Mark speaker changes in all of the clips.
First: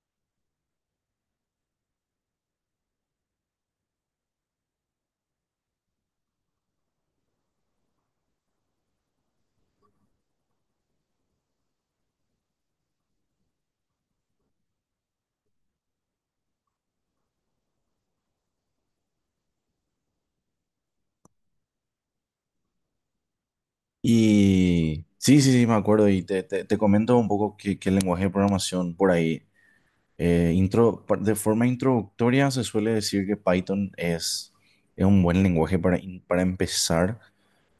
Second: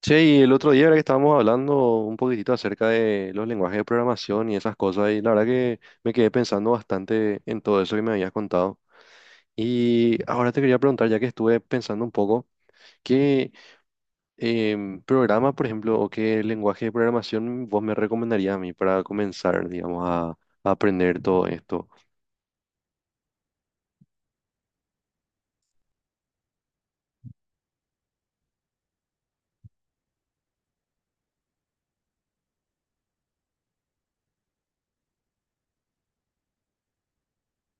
Speaker 1: Che, y el otro día era que estábamos hablando un poquitito acerca de los lenguajes de programación y esas cosas, y la verdad que me quedé pensando bastante en todo eso que me habías contado. Y ahora te quería preguntar, ya que estuve pensando un poco, ¿qué programa, por ejemplo, o qué lenguaje de programación vos me recomendarías a mí para comenzar, digamos, a aprender todo esto?
Speaker 2: Y sí, sí, sí, me acuerdo. Y te comento un poco qué, qué lenguaje de programación por ahí. De forma introductoria se suele decir que Python es un buen lenguaje para empezar.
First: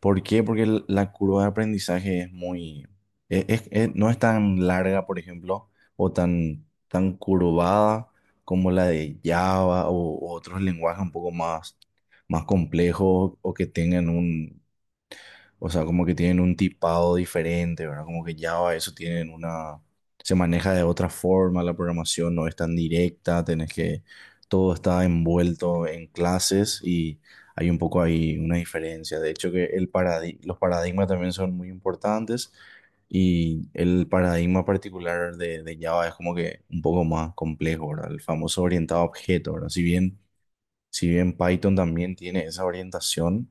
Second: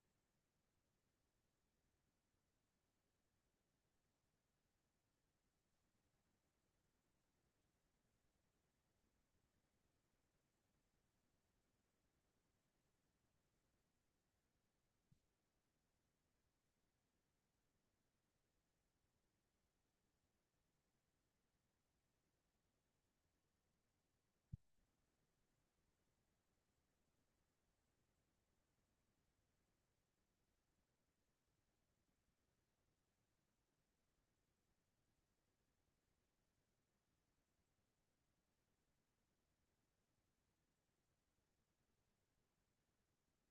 Speaker 2: ¿Por qué? Porque la curva de aprendizaje es muy, no es tan larga, por ejemplo, o tan, tan curvada como la de Java o otros lenguajes un poco más, más complejos o que tengan o sea, como que tienen un tipado diferente, ¿verdad? Como que Java, eso tienen una. Se maneja de otra forma, la programación no es tan directa, tenés que. Todo está envuelto en clases y hay un poco ahí una diferencia. De hecho, que los paradigmas también son muy importantes y el paradigma particular de Java es como que un poco más complejo, ¿verdad? El famoso orientado a objeto, ¿verdad? Si bien, si bien Python también tiene esa orientación,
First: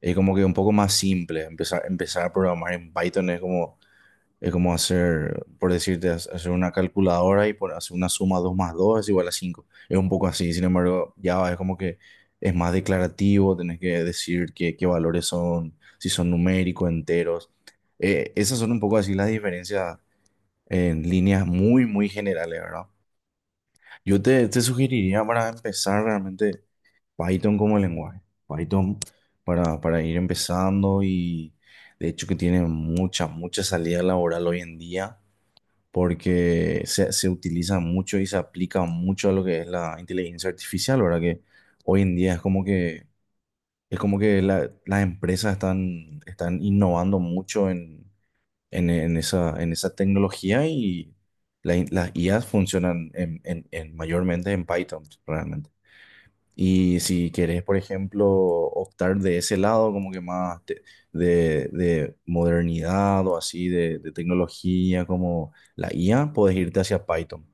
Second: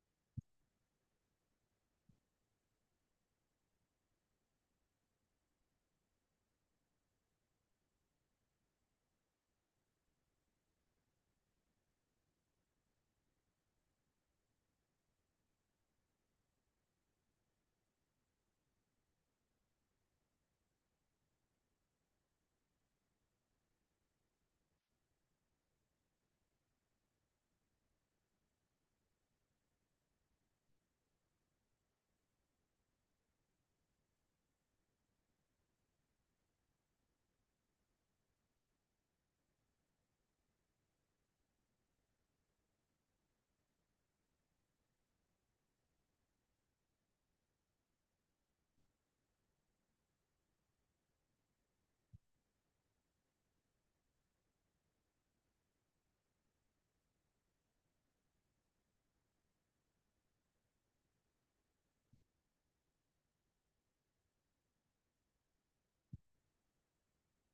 Speaker 2: es como que un poco más simple. Empezar, empezar a programar en Python es como hacer, por decirte, hacer una calculadora y por hacer una suma 2 más 2 es igual a cinco. Es un poco así, sin embargo, Java es como que es más declarativo, tenés que decir qué, qué valores son, si son numéricos, enteros. Esas son un poco así las diferencias en líneas muy, muy generales, ¿verdad? Yo te sugeriría para empezar realmente Python como lenguaje. Python para ir empezando y de hecho que tiene mucha, mucha salida laboral hoy en día porque se utiliza mucho y se aplica mucho a lo que es la inteligencia artificial, ¿verdad? Que hoy en día es como que las empresas están, están innovando mucho en esa tecnología y las IAs funcionan en, mayormente en Python, realmente. Y si querés, por ejemplo, optar de ese lado, como que de modernidad o así, de tecnología como la IA, podés irte hacia Python.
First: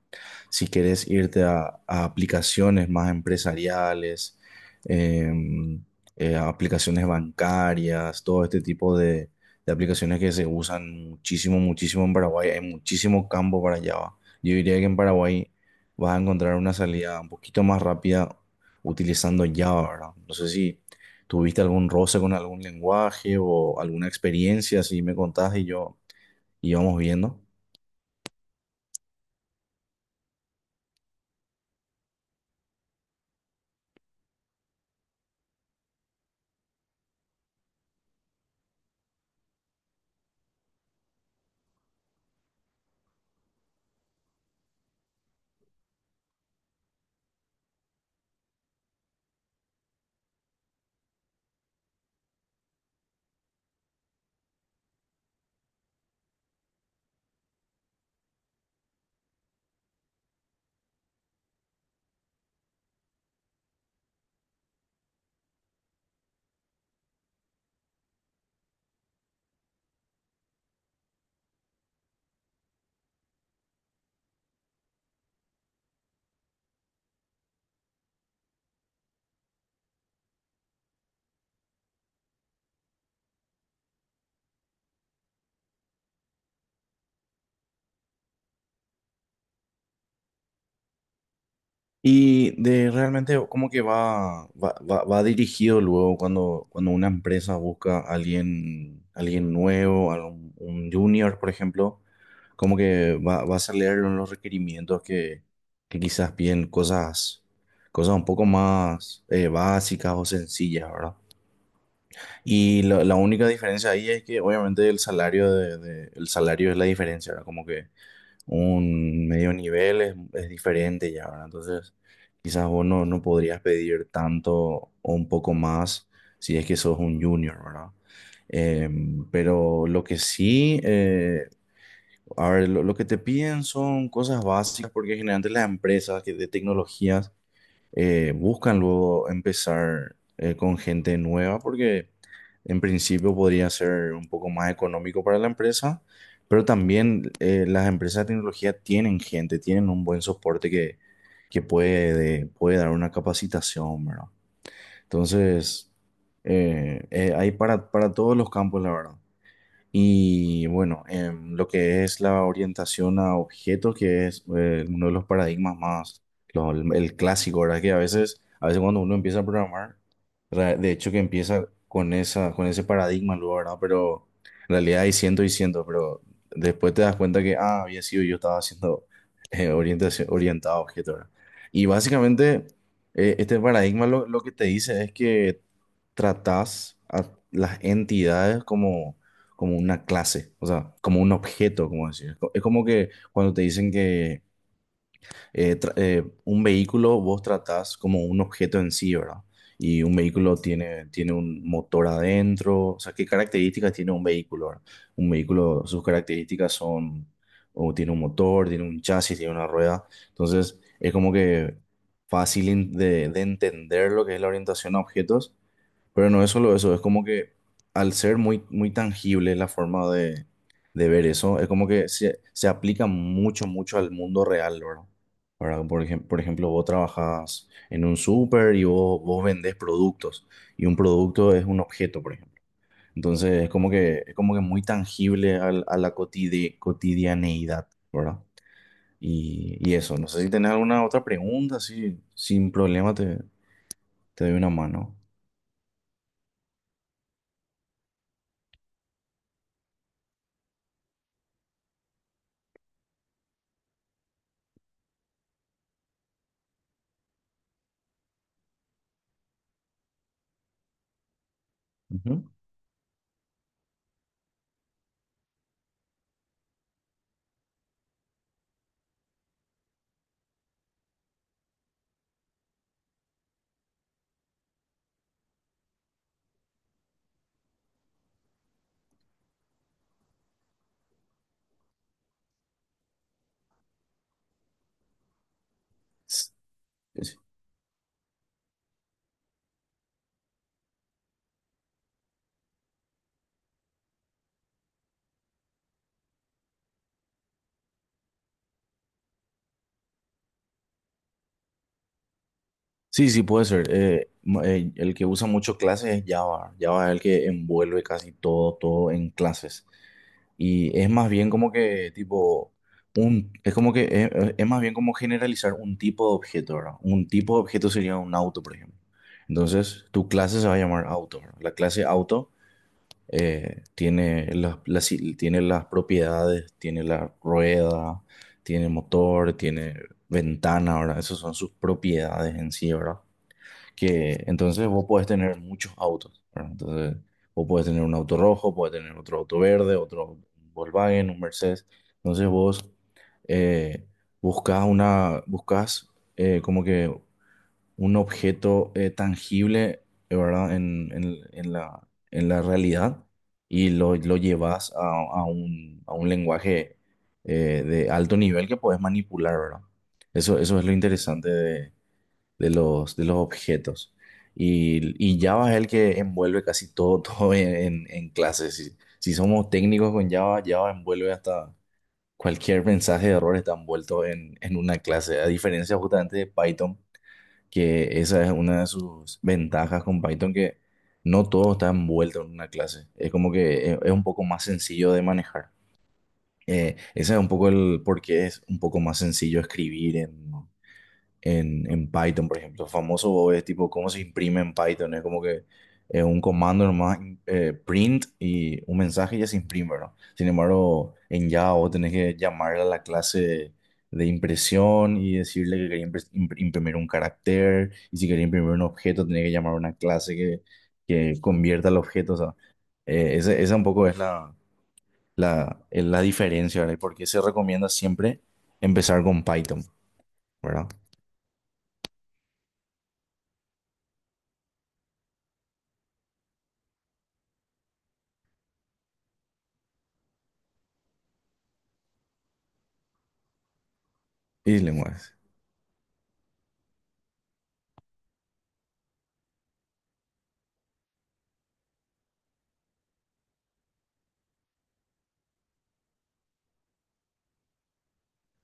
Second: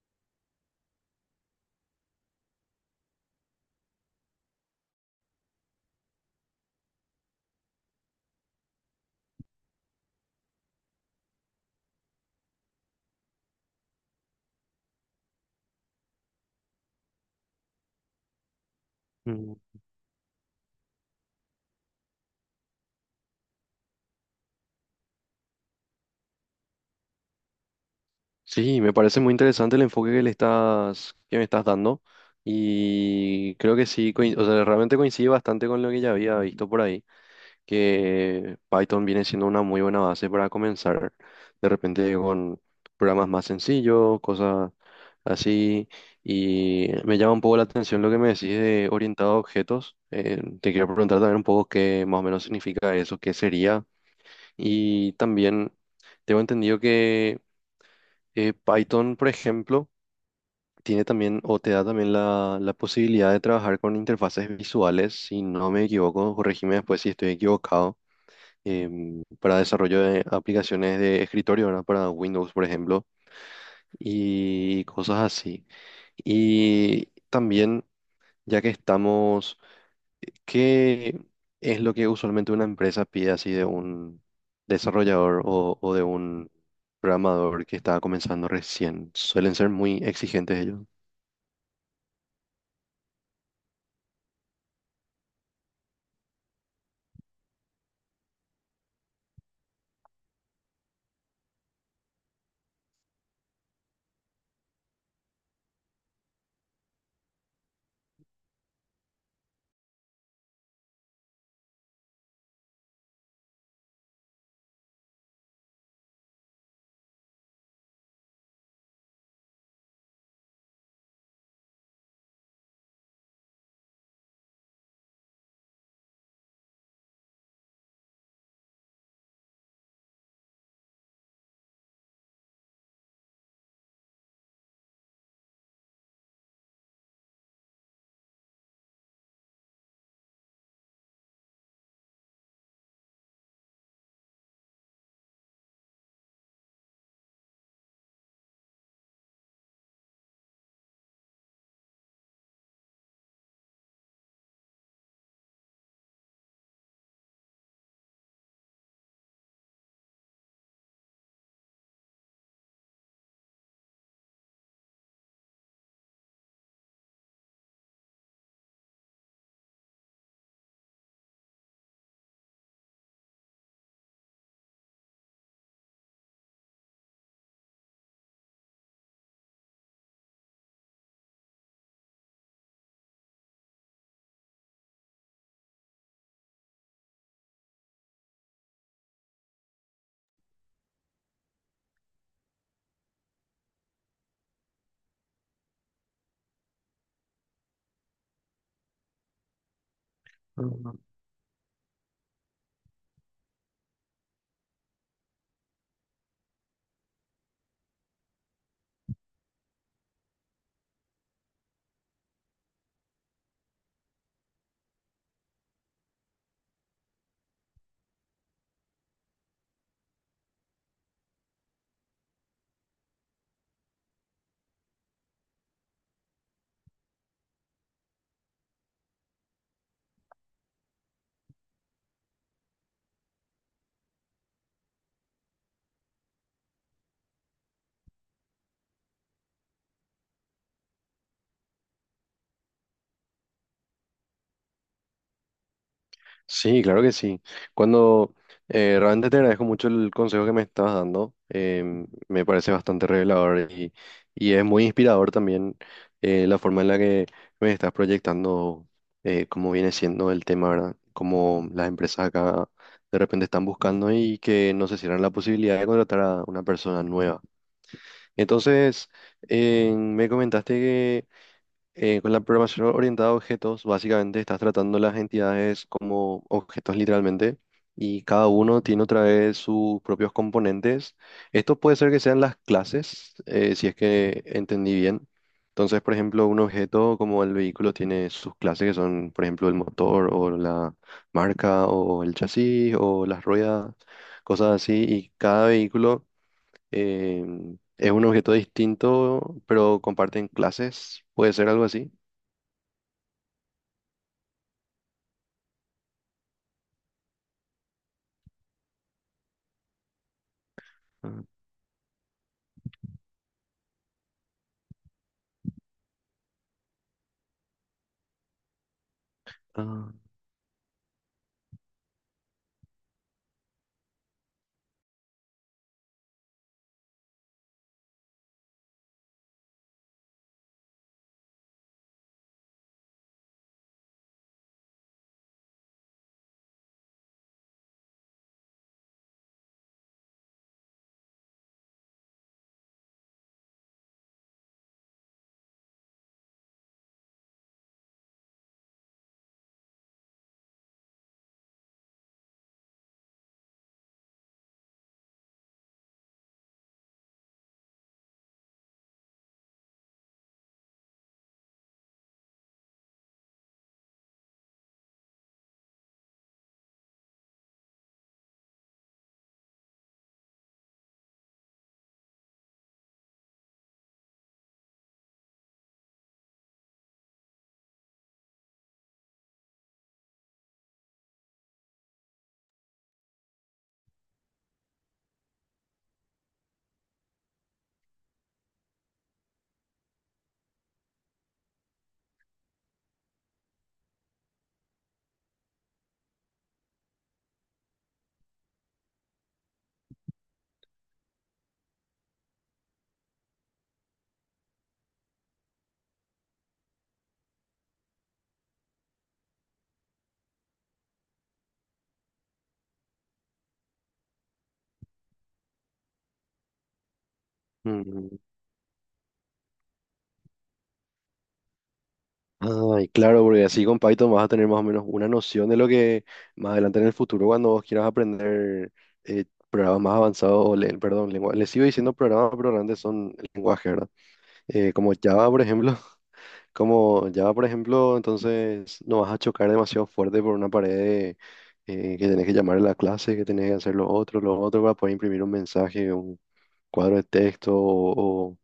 Speaker 2: Si querés irte a aplicaciones más empresariales, em, a aplicaciones bancarias, todo este tipo de aplicaciones que se usan muchísimo, muchísimo en Paraguay, hay muchísimo campo para Java. Yo diría que en Paraguay vas a encontrar una salida un poquito más rápida utilizando
Speaker 1: Mm.
Speaker 2: Java, ¿verdad? No sé si tuviste algún roce con algún lenguaje o alguna experiencia, si me contás y yo íbamos viendo.
Speaker 1: Sí, me parece muy interesante el enfoque que que me estás dando. Y creo que sí, o sea, realmente coincide bastante con lo que ya había visto por ahí, que Python viene siendo una muy buena base para comenzar de repente con programas más sencillos, cosas así. Y me llama un poco la atención lo que me decís de orientado a objetos. Te quiero preguntar también un poco qué más o menos significa eso, qué sería. Y también tengo entendido que Python, por ejemplo, tiene también o te da también la posibilidad de trabajar con interfaces visuales, si no me equivoco, corregime después si estoy equivocado, para desarrollo de aplicaciones de escritorio, ¿verdad? Para Windows, por ejemplo, y cosas así. Y también, ya que estamos, ¿qué es lo que usualmente una empresa pide así de un desarrollador o de un programador que está comenzando recién? ¿Suelen ser muy exigentes
Speaker 2: Y de realmente como que va dirigido luego cuando, cuando una empresa busca a alguien, alguien nuevo, un junior, por ejemplo, como que va a hacer leer los requerimientos que quizás piden cosas, cosas un poco más básicas o sencillas, ¿verdad? Y la única diferencia ahí es que obviamente el salario el salario es la diferencia, ¿verdad? Como que un medio nivel es diferente ya, ¿verdad? Entonces, quizás vos no, no podrías pedir tanto o un poco más si es que sos un junior, ¿verdad? Eh, pero lo que sí, a ver, lo que te piden son cosas básicas, porque generalmente las empresas de tecnologías buscan luego empezar con gente nueva porque en principio podría ser un poco más económico para la empresa, pero también las empresas de tecnología tienen gente, tienen un buen soporte que puede, puede dar una capacitación, ¿verdad? Entonces, hay para todos los campos, la verdad. Y bueno, lo que es la orientación a objetos, que es uno de los paradigmas más, el clásico, ¿verdad? Que a veces cuando uno empieza a programar, de hecho que empieza con esa, con ese paradigma luego, ¿verdad? Pero en realidad hay cientos y cientos, pero después te das cuenta que, ah, había sido yo estaba haciendo orientación, orientado a objetos, ¿verdad? Y básicamente, este paradigma lo que te dice es que tratás a las entidades como, como una clase, o sea, como un objeto, como decir. Es como que cuando te dicen que un vehículo vos tratás como un objeto en sí, ¿verdad? Y un vehículo
Speaker 1: ellos?
Speaker 2: tiene, tiene un motor adentro, o sea, ¿qué características tiene un vehículo, verdad? Un vehículo, sus características son, o tiene un motor, tiene un chasis, tiene una rueda, entonces es como que fácil de entender lo que es la orientación a objetos, pero no es solo eso, es como que al ser muy, muy tangible la forma de ver eso, es como que se aplica mucho, mucho al mundo real, ¿verdad? ¿Verdad? Por ejemplo, vos trabajas en un súper y vos, vos vendés productos y un producto es un objeto, por ejemplo. Entonces es como que muy tangible a la cotidianeidad, ¿verdad? Y eso, no sé si tenés alguna otra pregunta, si sin problema te doy una mano.
Speaker 1: Sí, claro que sí. Cuando realmente te agradezco mucho el consejo que me estás dando. Em, me parece bastante revelador y es muy inspirador también la forma en la que me estás proyectando cómo viene siendo el tema, ¿verdad? Cómo las empresas
Speaker 2: Ujú.
Speaker 1: acá de repente están buscando y que no se cierran la posibilidad de contratar a una persona nueva. Entonces, me comentaste, con la programación orientada a objetos, básicamente estás tratando las entidades como objetos literalmente, y cada uno tiene otra vez sus propios componentes. Esto puede ser que sean las clases, si es que entendí bien. Entonces, por ejemplo, un objeto como el vehículo tiene sus clases que son, por ejemplo, el motor o la marca o el chasis o las ruedas, cosas así. Y cada vehículo eh, es un objeto distinto, pero comparten clases. ¿Puede ser algo así?
Speaker 2: Sí, sí, puede ser. El que usa mucho clases es Java. Java es el que envuelve casi todo, todo en clases. Y es más
Speaker 1: Ah,
Speaker 2: bien como que tipo un, es como que es, más bien como generalizar un tipo de objeto, ¿verdad? Un tipo de objeto sería un auto, por ejemplo. Entonces,
Speaker 1: ah,
Speaker 2: tu clase se va a llamar auto, ¿verdad? La clase auto tiene tiene las propiedades, tiene la rueda, tiene motor, tiene ventana, ¿verdad? Esas son sus propiedades en sí, ¿verdad? Que entonces vos podés tener muchos autos, ¿verdad? Entonces vos podés tener un auto rojo, podés tener otro auto verde, otro Volkswagen, un Mercedes. Entonces vos eh, buscás una, buscás como que un objeto tangible, ¿verdad? En, en la realidad y lo llevas a un lenguaje de alto nivel que podés manipular, ¿verdad? Eso es lo interesante de los objetos. Y Java es el que envuelve casi todo, todo en, clases. Si, si somos técnicos con Java, Java envuelve hasta cualquier mensaje de error está envuelto en una clase. A diferencia justamente de Python, que esa es una de sus ventajas con Python, que no todo está envuelto en una clase. Es como que es un poco más sencillo de manejar. Ese es un poco el por qué es un poco más sencillo escribir en, en Python, por ejemplo. Famoso Bob es tipo cómo se imprime en Python. Es como que es un comando nomás, print y un mensaje y ya se imprime, ¿no? Sin embargo, en Java vos tenés que llamar a la clase de impresión y decirle que quería imprimir un carácter y si quería imprimir un objeto tenés que llamar a una clase que convierta el objeto. O sea, esa, esa un poco es la, la, es la diferencia, ¿verdad? Y por qué se recomienda
Speaker 1: mm.
Speaker 2: siempre empezar con Python, ¿verdad?
Speaker 1: Ay, claro, porque así con Python vas a tener más o menos una noción de lo que más adelante en el futuro, cuando vos quieras aprender programas más avanzados, o perdón, lengua, les sigo diciendo programas, pero realmente son lenguaje, ¿verdad?
Speaker 2: Y
Speaker 1: Como
Speaker 2: lenguajes.
Speaker 1: Java, por ejemplo, como Java, por ejemplo, entonces no vas a chocar demasiado fuerte por una pared de, que tenés que llamar a la clase, que tenés que hacer lo otro, para poder imprimir un mensaje, un cuadro de texto o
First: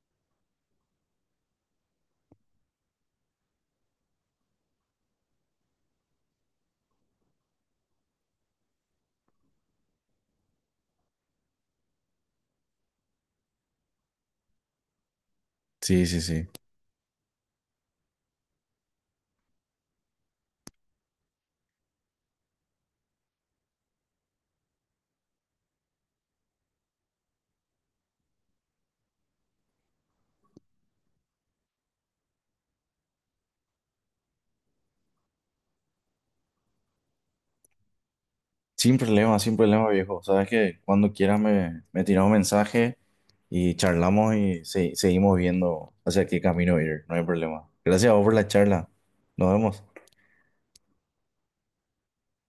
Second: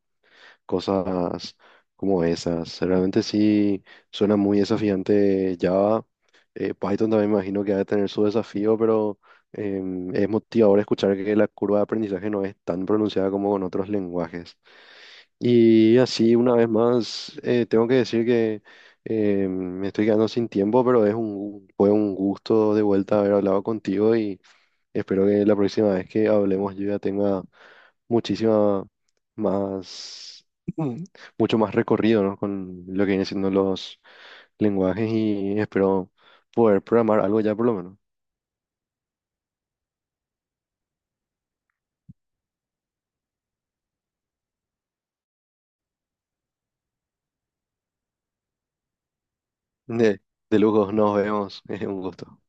Speaker 1: cosas como esas. Realmente sí suena muy desafiante Java. Python también me imagino que debe tener su desafío, pero es motivador escuchar que la curva de aprendizaje no es tan pronunciada como con otros lenguajes. Y
Speaker 2: Sí, sí,
Speaker 1: así,
Speaker 2: sí.
Speaker 1: una vez más, tengo que decir que em, me estoy quedando sin tiempo, pero es un, fue un gusto de vuelta haber hablado contigo, y espero que la próxima vez que hablemos yo ya tenga muchísima más, mm, mucho más recorrido, ¿no? Con lo que vienen siendo los lenguajes, y espero poder programar algo ya por lo menos.
Speaker 2: Sin problema, sin problema, viejo. Sabes que cuando quieras me tiras un mensaje y charlamos y seguimos viendo hacia qué camino ir. No hay problema. Gracias a vos por la charla. Nos vemos.
Speaker 1: De, de lujo, nos vemos. Es un gusto.